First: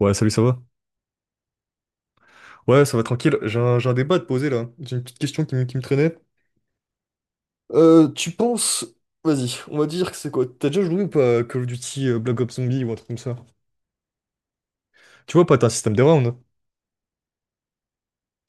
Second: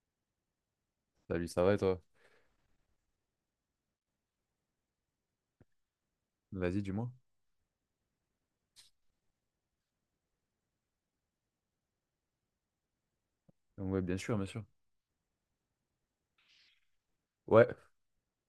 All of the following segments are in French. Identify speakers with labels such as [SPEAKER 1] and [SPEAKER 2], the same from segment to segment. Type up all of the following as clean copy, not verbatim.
[SPEAKER 1] Ouais, salut, ça va?
[SPEAKER 2] Salut, ça va et toi?
[SPEAKER 1] Ouais, ça va tranquille. J'ai un débat à te poser là. J'ai une petite question qui me traînait.
[SPEAKER 2] Vas-y, dis-moi.
[SPEAKER 1] Tu penses. Vas-y, on va dire que c'est quoi? T'as déjà joué ou pas à Call of Duty Black Ops Zombie ou un truc comme ça?
[SPEAKER 2] Ouais, bien sûr, bien sûr.
[SPEAKER 1] Tu vois, pas, t'as un système de rounds.
[SPEAKER 2] Ouais.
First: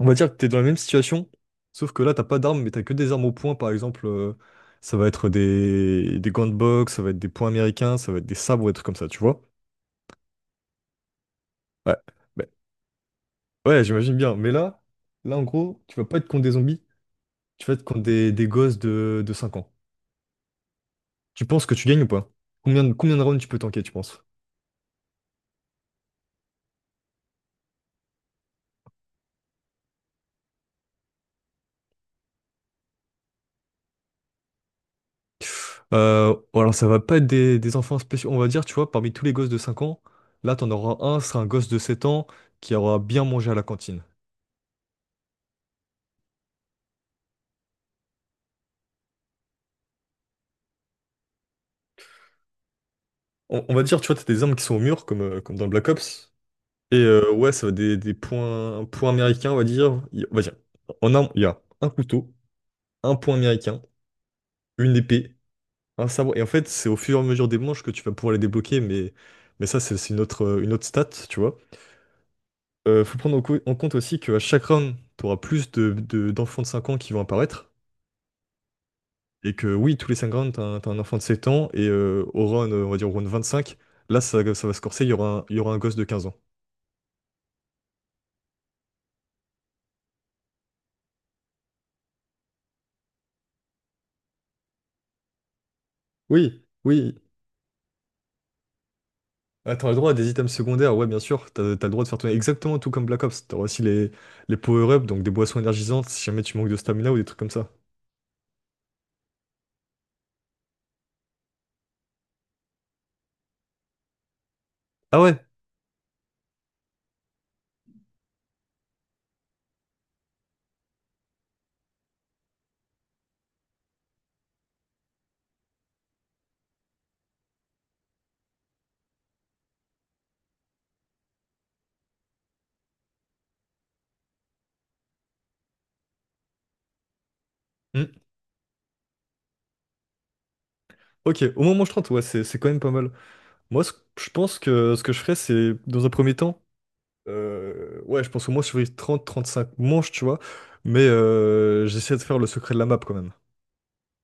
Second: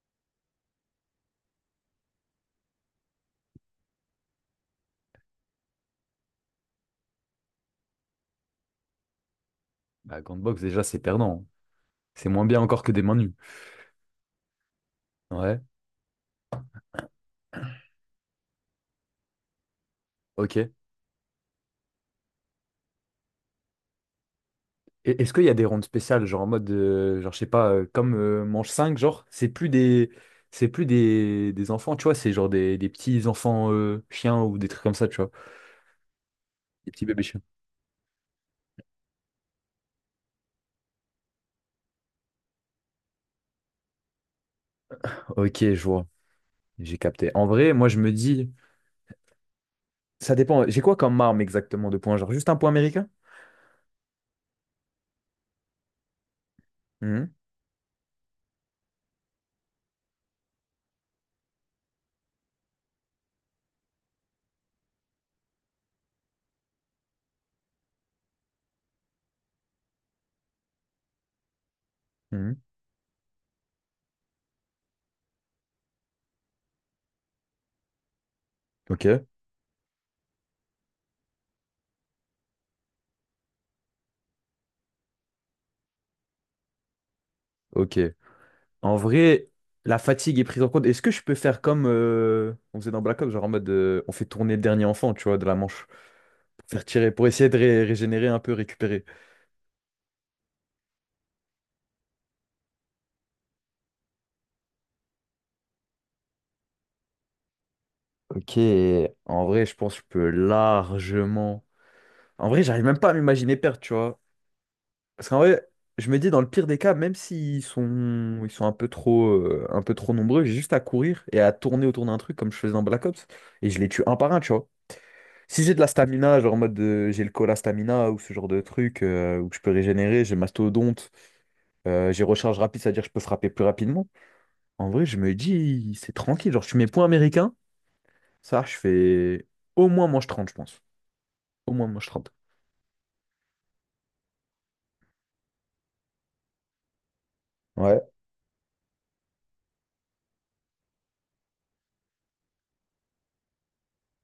[SPEAKER 1] On va dire que t'es dans la même situation, sauf que là, t'as pas d'armes, mais t'as que des armes au point, par exemple. Ça va être des gants de boxe, ça va être des poings américains, ça va être des sabres ou des trucs comme ça, tu vois?
[SPEAKER 2] Bah, Gantbox, déjà, c'est perdant, hein.
[SPEAKER 1] Ouais,
[SPEAKER 2] C'est moins
[SPEAKER 1] ben,
[SPEAKER 2] bien encore que des mains nues.
[SPEAKER 1] ouais, j'imagine bien. Mais là, en
[SPEAKER 2] Ouais,
[SPEAKER 1] gros, tu vas pas être contre des zombies, tu vas être contre des gosses de 5 ans.
[SPEAKER 2] ok.
[SPEAKER 1] Tu penses que tu gagnes ou pas? Combien de rounds tu peux tanker, tu penses?
[SPEAKER 2] Et est-ce qu'il y a des rondes spéciales, genre en mode, genre, je sais pas, comme manche 5, genre, c'est plus des enfants, tu vois, c'est genre des petits enfants chiens ou des trucs comme ça, tu vois.
[SPEAKER 1] Alors ça
[SPEAKER 2] Des
[SPEAKER 1] va
[SPEAKER 2] petits
[SPEAKER 1] pas
[SPEAKER 2] bébés
[SPEAKER 1] être
[SPEAKER 2] chiens.
[SPEAKER 1] des enfants spéciaux, on va dire, tu vois, parmi tous les gosses de 5 ans, là t'en auras un, ce sera un gosse de 7 ans qui aura bien mangé à la cantine.
[SPEAKER 2] Ok, je vois. J'ai capté. En vrai, moi, je me dis, ça dépend. J'ai quoi comme arme exactement de points? Genre, juste un point américain?
[SPEAKER 1] On va dire, tu vois, t'as des armes qui sont au mur, comme, comme dans Black Ops, et
[SPEAKER 2] Mhm,
[SPEAKER 1] ouais, ça va être des points, points américains, on va dire. On va dire, en armes, il y a un couteau, un point américain, une épée, un sabre, et en fait, c'est au fur et à mesure des manches que tu vas pouvoir les débloquer, mais ça, c'est une autre stat, tu vois.
[SPEAKER 2] mhm.
[SPEAKER 1] Faut prendre en compte aussi qu'à chaque round, tu auras plus d'enfants de 5 ans qui vont apparaître.
[SPEAKER 2] Ok,
[SPEAKER 1] Et que oui, tous les 5 rounds, tu un t'as un enfant de 7 ans. Et on va dire au round cinq là, ça va se corser, il y aura un gosse de quinze ans.
[SPEAKER 2] ok. En vrai, la fatigue est prise en compte. Est-ce que je peux faire comme on faisait dans Black Ops, genre en mode on fait tourner le dernier enfant, tu vois, de la manche,
[SPEAKER 1] Oui,
[SPEAKER 2] pour faire tirer,
[SPEAKER 1] oui.
[SPEAKER 2] pour essayer de régénérer un peu, récupérer.
[SPEAKER 1] Ah, t'auras le droit à des items secondaires, ouais, bien sûr. T'as le droit de faire tourner exactement tout comme Black Ops. T'auras aussi les power-ups, donc des boissons énergisantes si jamais tu manques de stamina ou des trucs comme ça.
[SPEAKER 2] Ok, en vrai, je pense que je peux largement. En vrai, j'arrive même pas à m'imaginer perdre, tu vois.
[SPEAKER 1] Ah
[SPEAKER 2] Parce qu'en
[SPEAKER 1] ouais?
[SPEAKER 2] vrai, je me dis dans le pire des cas, même s'ils sont un peu trop nombreux, j'ai juste à courir et à tourner autour d'un truc comme je faisais dans Black Ops et je les tue un par un, tu vois. Si j'ai de la stamina, genre en mode j'ai le cola stamina ou ce genre de truc où je peux régénérer, j'ai mastodonte, j'ai recharge rapide, c'est-à-dire que je peux frapper plus rapidement. En vrai, je me dis, c'est tranquille. Genre, je suis mes points américains,
[SPEAKER 1] Hmm.
[SPEAKER 2] ça, je fais au moins manche 30, je pense.
[SPEAKER 1] Ok, au
[SPEAKER 2] Au
[SPEAKER 1] moment où
[SPEAKER 2] moins
[SPEAKER 1] je
[SPEAKER 2] manche
[SPEAKER 1] 30, ouais,
[SPEAKER 2] 30.
[SPEAKER 1] c'est quand même pas mal. Moi, ce- je pense que ce que je ferais, c'est, dans un premier temps,
[SPEAKER 2] Ouais.
[SPEAKER 1] ouais, je pense au moins sur les trente cinq manches, tu vois. Mais j'essaie de faire le secret de la map quand même.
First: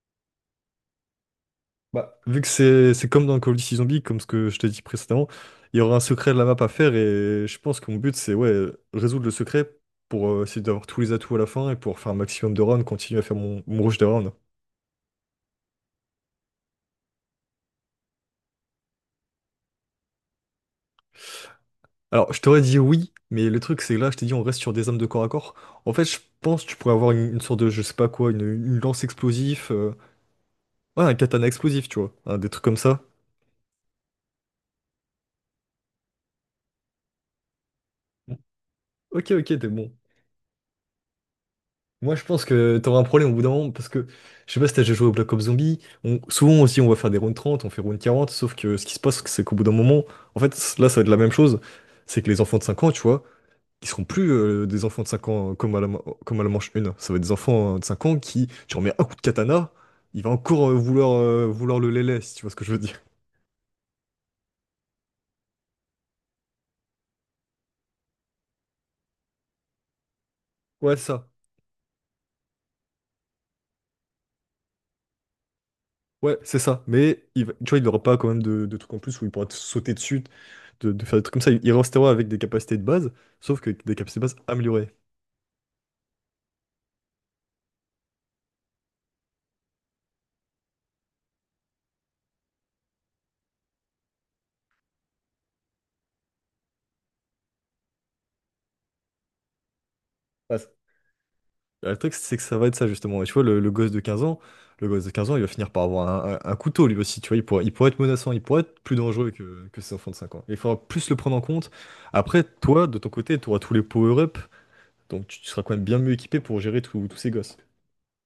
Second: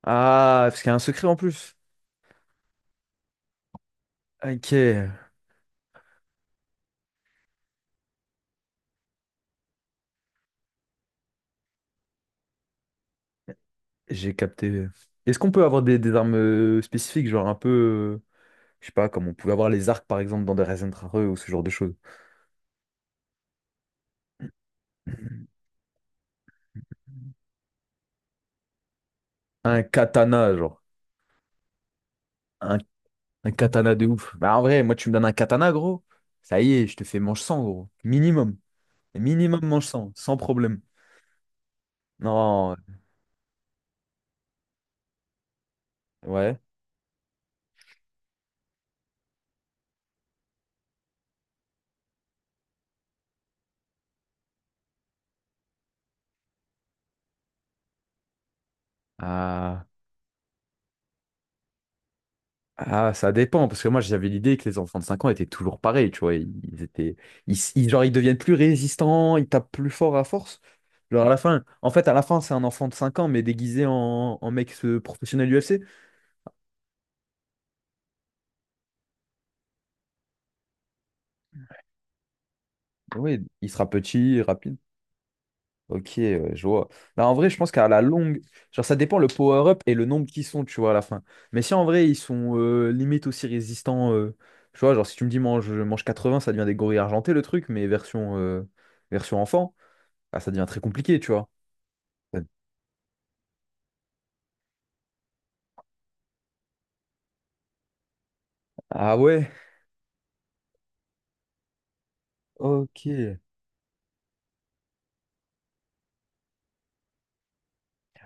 [SPEAKER 2] Ah, parce qu'il y a un secret en plus.
[SPEAKER 1] Bah, vu que c'est comme dans Call of Duty Zombies, comme ce que je t'ai
[SPEAKER 2] Ok,
[SPEAKER 1] dit précédemment, il y aura un secret de la map à faire et je pense que mon but c'est ouais, résoudre le secret pour essayer d'avoir tous les atouts à la fin et pour faire un maximum de rounds, continuer à faire mon rush de rounds.
[SPEAKER 2] j'ai capté. Est-ce qu'on peut avoir des armes spécifiques, genre un peu, je sais pas, comme on pouvait avoir les arcs par exemple dans des Rare ou ce genre de choses?
[SPEAKER 1] Alors, je t'aurais dit oui, mais le truc c'est que là, je t'ai dit on reste sur des armes de corps à corps. En fait, je pense que tu pourrais avoir une sorte de, je sais pas quoi, une lance explosif,
[SPEAKER 2] Un katana, genre.
[SPEAKER 1] ouais, un katana explosif, tu vois, hein, des trucs comme
[SPEAKER 2] Un
[SPEAKER 1] ça.
[SPEAKER 2] Un katana de ouf. Bah, en vrai, moi, tu me donnes un katana, gros. Ça y est, je te fais manche 100 gros. Minimum.
[SPEAKER 1] Ok, ok,
[SPEAKER 2] Minimum
[SPEAKER 1] t'es
[SPEAKER 2] manche
[SPEAKER 1] bon.
[SPEAKER 2] 100, sans problème.
[SPEAKER 1] Moi, je pense
[SPEAKER 2] Non,
[SPEAKER 1] que t'auras un problème au bout d'un moment parce que je sais pas si t'as déjà joué au Black Ops Zombie. On,
[SPEAKER 2] ouais.
[SPEAKER 1] souvent aussi, on va faire des rounds 30, on fait round 40. Sauf que ce qui se passe, c'est qu'au bout d'un moment, en fait, ça va être la même chose. C'est que les enfants de 5 ans, tu vois, ils seront plus des enfants de 5 ans comme à la manche une. Ça va être des enfants de 5 ans qui, tu remets un coup de katana,
[SPEAKER 2] Ah,
[SPEAKER 1] il va encore vouloir le lélé, si tu vois ce que je veux dire.
[SPEAKER 2] ah, ça dépend. Parce que moi, j'avais l'idée que les enfants de 5 ans étaient toujours pareils, tu vois. Ils étaient. Genre, ils deviennent plus résistants, ils tapent plus fort à force.
[SPEAKER 1] Ouais, c'est
[SPEAKER 2] Genre,
[SPEAKER 1] ça.
[SPEAKER 2] à la fin. En fait, à la fin, c'est un enfant de 5 ans, mais déguisé en mec professionnel UFC.
[SPEAKER 1] Ouais, c'est ça. Mais tu vois, il n'aura pas quand même de trucs en plus où il pourra te sauter dessus, de faire des trucs comme ça. Il restera avec des capacités de base,
[SPEAKER 2] Oui,
[SPEAKER 1] sauf que
[SPEAKER 2] il sera
[SPEAKER 1] des capacités de base
[SPEAKER 2] petit, rapide.
[SPEAKER 1] améliorées.
[SPEAKER 2] Ok, ouais, je vois. Bah, en vrai, je pense qu'à la longue, genre ça dépend le power-up et le nombre qu'ils sont, tu vois, à la fin. Mais si en vrai, ils sont limite aussi résistants, tu vois, genre si tu me dis mange, mange 80, ça devient des gorilles argentés le truc, mais version enfant, ah, ça
[SPEAKER 1] Ah,
[SPEAKER 2] devient
[SPEAKER 1] c'est-
[SPEAKER 2] très compliqué, tu vois.
[SPEAKER 1] Le truc, c'est que ça va être ça, justement. Et tu vois, le gosse de 15 ans, le gosse de 15 ans, il va finir par avoir un couteau, lui aussi. Tu vois, il pourra être menaçant, il pourra être plus
[SPEAKER 2] Ah
[SPEAKER 1] dangereux
[SPEAKER 2] ouais,
[SPEAKER 1] que ses enfants de 5 ans. Il faudra plus le prendre en compte. Après, toi, de
[SPEAKER 2] ok.
[SPEAKER 1] ton côté, tu auras tous les power-up, donc tu seras quand même bien mieux équipé pour gérer tous ces gosses.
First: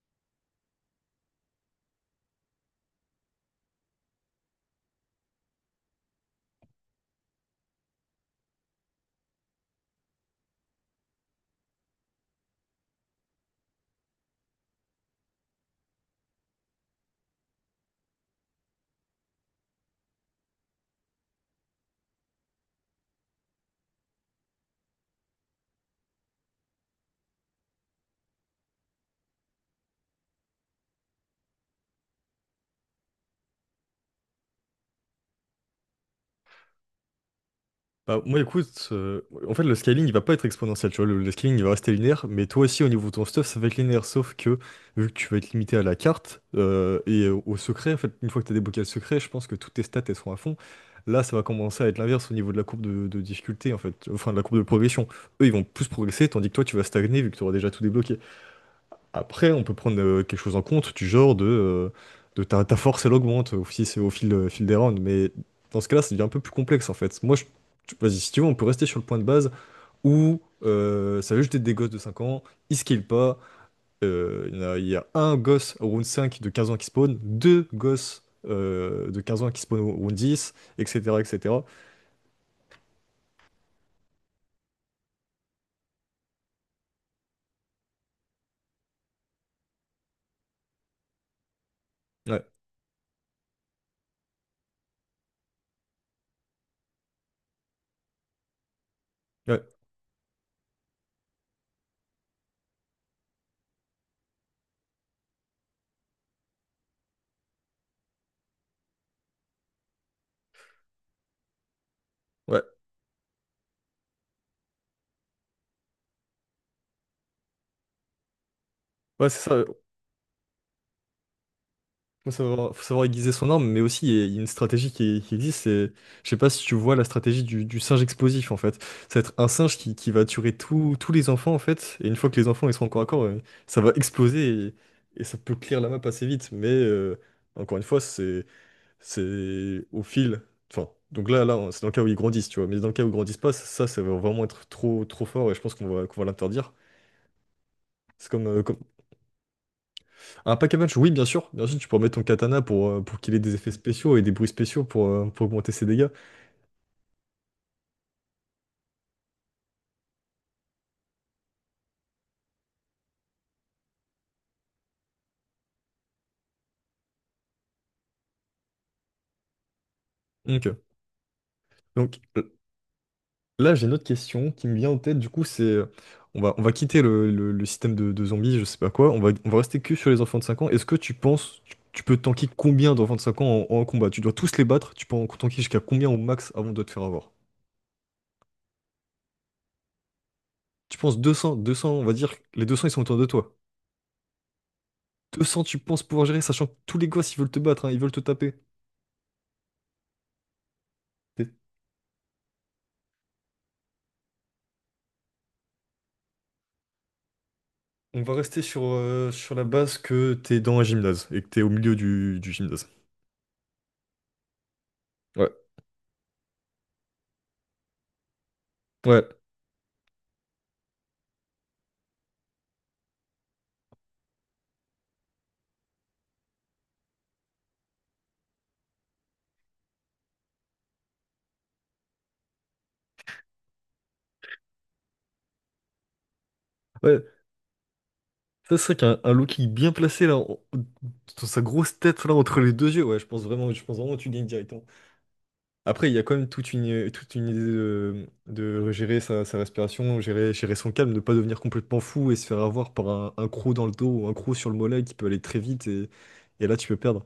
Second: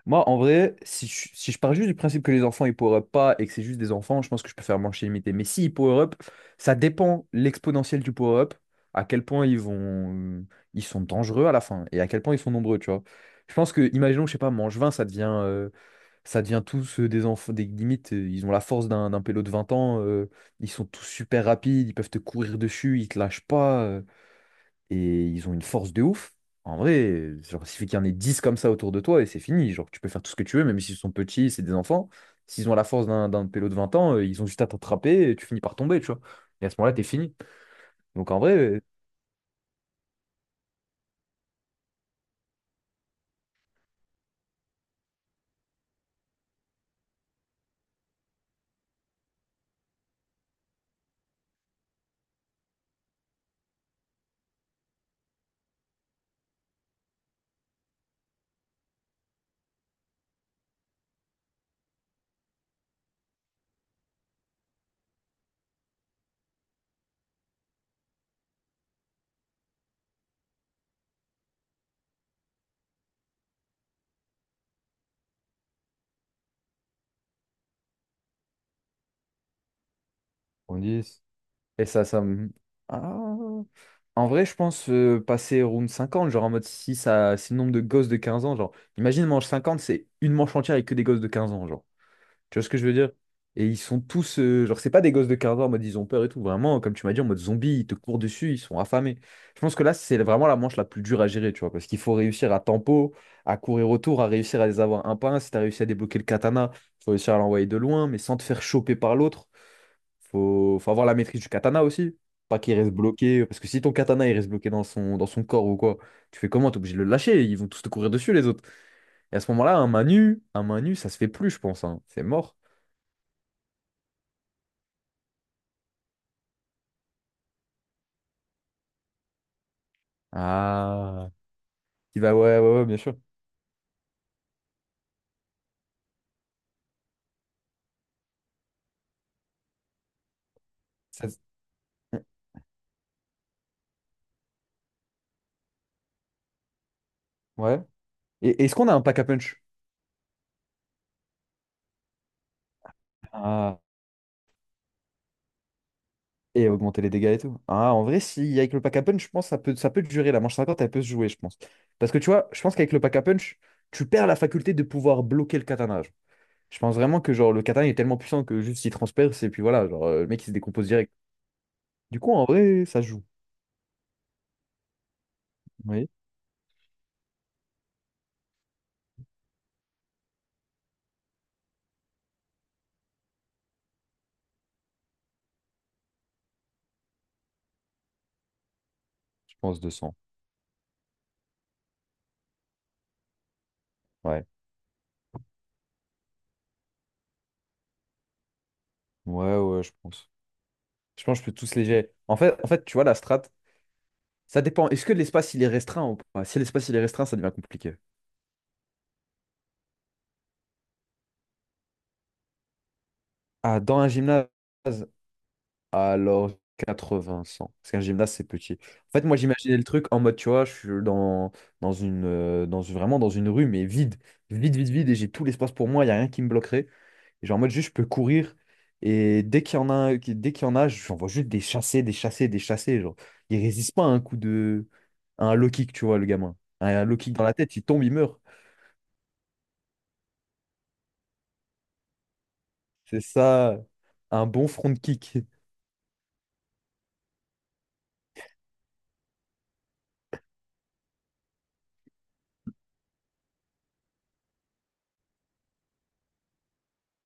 [SPEAKER 2] Moi, en vrai, si je pars juste du principe que les enfants ils power up pas et que c'est juste des enfants, je pense que je peux faire manche illimitée. Mais si ils power up, ça dépend l'exponentielle du power up, à quel point euh, ils sont dangereux à la fin et à quel point ils sont nombreux, tu vois. Je pense que, imaginons, je sais pas, manche 20 ça devient tous des enfants, des limites, ils ont la force d'un pélo de 20 ans, ils sont tous super rapides, ils peuvent te courir dessus, ils te lâchent pas. Et ils ont une force de ouf. En vrai, genre, il suffit qu'il y en ait 10 comme ça autour de toi et c'est fini. Genre, tu peux faire tout ce que tu veux, même s'ils sont petits, c'est des enfants. S'ils ont la force d'un pélo de 20 ans, ils ont juste à t'attraper et tu finis par tomber, tu vois. Et à ce moment-là, t'es fini.
[SPEAKER 1] Bah,
[SPEAKER 2] Donc
[SPEAKER 1] moi,
[SPEAKER 2] en vrai, euh,
[SPEAKER 1] écoute, en fait, le scaling, il va pas être exponentiel, tu vois. Le scaling, il va rester linéaire, mais toi aussi, au niveau de ton stuff, ça va être linéaire, sauf que, vu que tu vas être limité à la carte et au secret, en fait, une fois que tu as débloqué le secret, je pense que toutes tes stats, elles sont à fond. Là, ça va commencer à être l'inverse au niveau de la courbe de difficulté, en fait, enfin, de la courbe de progression. Eux, ils vont plus progresser, tandis que toi, tu vas stagner, vu que tu auras déjà tout débloqué. Après, on peut prendre quelque chose en compte du genre de ta force, elle augmente aussi c'est au fil, fil des rounds. Mais dans ce cas-là, ça devient un peu plus complexe en fait. Moi, je... vas-y, si tu veux, on peut rester sur le point de base où ça veut jeter des gosses de cinq ans, ils skillent pas. Il y a un gosse au round 5 de 15 ans qui spawn, deux gosses de 15 ans qui spawn au round 10,
[SPEAKER 2] On dit.
[SPEAKER 1] etc. etc.
[SPEAKER 2] et ça, ça me- Ah. En vrai, je pense passer round 50, genre en mode si ça, c'est le nombre de gosses de 15 ans, genre, imagine manche 50, c'est une manche entière avec que des gosses de 15 ans, genre.
[SPEAKER 1] Ouais,
[SPEAKER 2] Tu vois ce que je veux dire? Et ils sont tous, genre, c'est pas des gosses de 15 ans en mode ils ont peur et tout. Vraiment, comme tu m'as dit, en mode zombie, ils te courent dessus, ils sont affamés. Je
[SPEAKER 1] ouais,
[SPEAKER 2] pense que là, c'est vraiment la manche la plus dure à gérer, tu vois, parce qu'il faut réussir à tempo, à courir autour, à réussir à les avoir un par un. Si t'as réussi à débloquer le katana, faut réussir à l'envoyer de loin, mais sans te faire choper par l'autre. Faut avoir la maîtrise du katana aussi. Pas
[SPEAKER 1] ouais,
[SPEAKER 2] qu'il reste bloqué, parce que si ton katana il reste bloqué dans son corps ou quoi, tu fais comment? T'es obligé de le lâcher, ils vont tous te courir dessus les autres.
[SPEAKER 1] ouais,
[SPEAKER 2] Et à
[SPEAKER 1] c'est
[SPEAKER 2] ce
[SPEAKER 1] ça.
[SPEAKER 2] moment-là, un main nue, ça se fait plus, je pense, hein. C'est mort.
[SPEAKER 1] Faut savoir aiguiser son arme, mais aussi il y a une stratégie qui existe. C'est, je sais pas si tu vois la stratégie du singe explosif en fait. Ça va être un singe qui va tuer tous les
[SPEAKER 2] Ah,
[SPEAKER 1] enfants en fait. Et une
[SPEAKER 2] qui
[SPEAKER 1] fois
[SPEAKER 2] va,
[SPEAKER 1] que les
[SPEAKER 2] ouais,
[SPEAKER 1] enfants ils
[SPEAKER 2] ouais, ouais,
[SPEAKER 1] seront
[SPEAKER 2] bien
[SPEAKER 1] encore à
[SPEAKER 2] sûr.
[SPEAKER 1] corps, ça va exploser et ça peut clear la map assez vite. Mais encore une fois, c'est au fil. Enfin,
[SPEAKER 2] Ça-
[SPEAKER 1] donc c'est dans le cas où ils grandissent, tu vois. Mais dans le cas où ils grandissent pas, ça va vraiment être trop fort et je pense qu'on va l'interdire.
[SPEAKER 2] ouais.
[SPEAKER 1] C'est comme,
[SPEAKER 2] Et est-ce
[SPEAKER 1] comme
[SPEAKER 2] qu'on a un pack à punch?
[SPEAKER 1] un pack à punch, oui, bien sûr. Bien sûr, tu peux remettre ton katana pour qu'il ait des effets
[SPEAKER 2] Ah,
[SPEAKER 1] spéciaux et des bruits spéciaux pour augmenter ses dégâts.
[SPEAKER 2] et augmenter les dégâts et tout. Ah, en vrai, si avec le pack à punch, je pense que ça peut durer. La manche 50 elle peut se jouer, je pense. Parce que tu vois, je pense qu'avec le pack à punch, tu perds la faculté de pouvoir bloquer le katana, genre. Je pense vraiment que genre le katana est tellement puissant que juste il transperce et puis voilà, genre le mec il se
[SPEAKER 1] Ok.
[SPEAKER 2] décompose direct. Du
[SPEAKER 1] Donc
[SPEAKER 2] coup,
[SPEAKER 1] l-
[SPEAKER 2] en vrai, ça se joue.
[SPEAKER 1] j'ai une autre question qui me vient en tête. Du coup, c'est.
[SPEAKER 2] Oui,
[SPEAKER 1] On va, on va quitter le système de zombies, je sais pas quoi. On va rester que sur les enfants de 5 ans. Est-ce que tu penses. Tu peux tanker combien d'enfants de 5 ans en combat? Tu dois tous les battre. Tu peux en tanker jusqu'à combien au max avant de te faire avoir?
[SPEAKER 2] je pense 200.
[SPEAKER 1] Tu penses deux cents, on va dire. Les 200 ils sont autour de toi.
[SPEAKER 2] Ouais.
[SPEAKER 1] 200 tu penses pouvoir gérer, sachant que tous les gosses, ils veulent te battre, hein, ils veulent te taper.
[SPEAKER 2] Ouais, ouais, je pense. Je pense que je peux tous les gérer. En fait, tu vois, la strat. Ça dépend. Est-ce que l'espace il est restreint ou pas? Si l'espace il est restreint, ça devient compliqué.
[SPEAKER 1] On va rester sur, sur la base que t'es dans un gymnase et que t'es au milieu du gymnase.
[SPEAKER 2] Ah, dans un gymnase,
[SPEAKER 1] Ouais,
[SPEAKER 2] alors 80, 100. Parce qu'un gymnase, c'est petit. En fait,
[SPEAKER 1] ouais,
[SPEAKER 2] moi, j'imaginais le truc en mode, tu vois, je suis vraiment dans une rue, mais vide. Vide, vide, vide. Et j'ai tout l'espace pour moi. Il n'y a rien qui me bloquerait. Et genre, en mode, juste, je peux courir. Et dès qu'il y en a, j'en vois juste des chassés, des chassés, des chassés. Genre, il résiste pas à un coup de. À un low kick, tu vois, le gamin. À un low
[SPEAKER 1] ouais.
[SPEAKER 2] kick dans la tête, il tombe, il meurt.
[SPEAKER 1] Ça serait qu'un un Loki bien placé dans sa grosse tête là entre les deux yeux, ouais,
[SPEAKER 2] C'est ça,
[SPEAKER 1] je pense vraiment que tu gagnes
[SPEAKER 2] un bon
[SPEAKER 1] directement.
[SPEAKER 2] front kick.
[SPEAKER 1] Après, il y a quand même toute une idée de gérer sa respiration, gérer son calme, ne pas devenir complètement fou et se faire avoir par un croc dans le dos ou un croc sur le mollet qui peut aller très vite et là tu peux perdre.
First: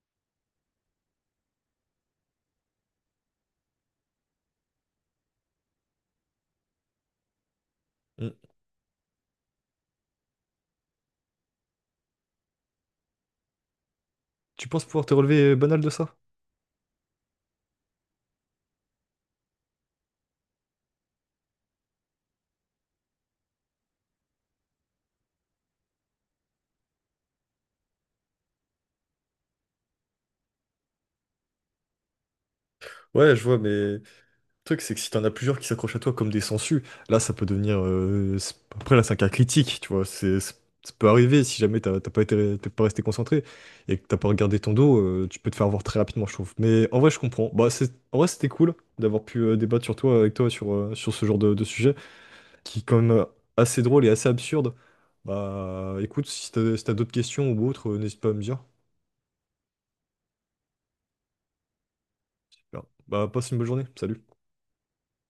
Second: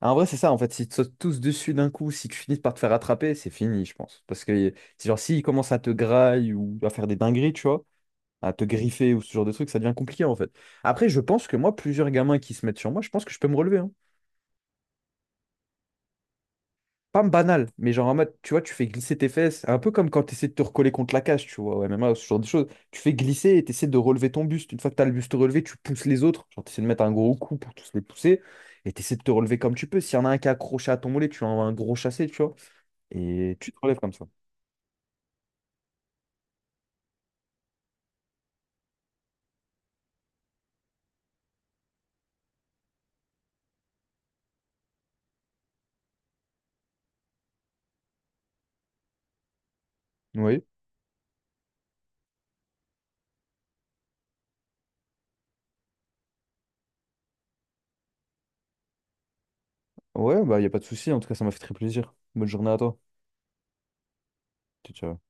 [SPEAKER 2] Ah, en vrai, c'est ça, en fait. S'ils te sautent tous dessus d'un coup, si tu finis par te faire attraper, c'est fini, je pense. Parce que, c'est genre, s'ils commencent à te grailler ou à faire des dingueries, tu vois,
[SPEAKER 1] Mm.
[SPEAKER 2] à te griffer ou ce genre de truc, ça devient compliqué, en fait. Après, je pense que moi, plusieurs gamins qui se mettent sur moi, je pense que je peux me relever, hein.
[SPEAKER 1] Tu penses pouvoir te relever banal de ça?
[SPEAKER 2] Pas banal, mais genre en mode, tu vois, tu fais glisser tes fesses, un peu comme quand tu essaies de te recoller contre la cage, tu vois, au MMA, ce genre de choses. Tu fais glisser et tu essaies de relever ton buste. Une fois que tu as le buste relevé, tu pousses les autres. Genre, tu essaies de mettre un gros coup pour tous les pousser et tu essaies de te relever comme tu peux. S'il y en a un qui est accroché à ton mollet, tu envoies un gros chassé, tu vois,
[SPEAKER 1] Ouais, je
[SPEAKER 2] et
[SPEAKER 1] vois, mais.
[SPEAKER 2] tu te relèves
[SPEAKER 1] Le
[SPEAKER 2] comme ça.
[SPEAKER 1] truc, c'est que si t'en as plusieurs qui s'accrochent à toi comme des sangsues, là, ça peut devenir. Après, là, c'est un cas critique, tu vois. Ça peut arriver si jamais t'as pas été, t'es pas resté concentré et que t'as pas regardé ton dos, tu peux te faire avoir très rapidement, je trouve. Mais en vrai, je comprends. Bah, c'est, en vrai, c'était cool d'avoir pu avec toi,
[SPEAKER 2] Oui,
[SPEAKER 1] sur, sur ce genre de sujet qui est quand même assez drôle et assez absurde. Bah, écoute, si t'as d'autres questions ou autres, n'hésite pas à me dire.
[SPEAKER 2] ouais, bah, y a pas de souci. En tout cas, ça m'a fait très plaisir. Bonne journée à
[SPEAKER 1] Super.
[SPEAKER 2] toi.
[SPEAKER 1] Bah, passe une bonne journée. Salut.
[SPEAKER 2] Ciao, ciao.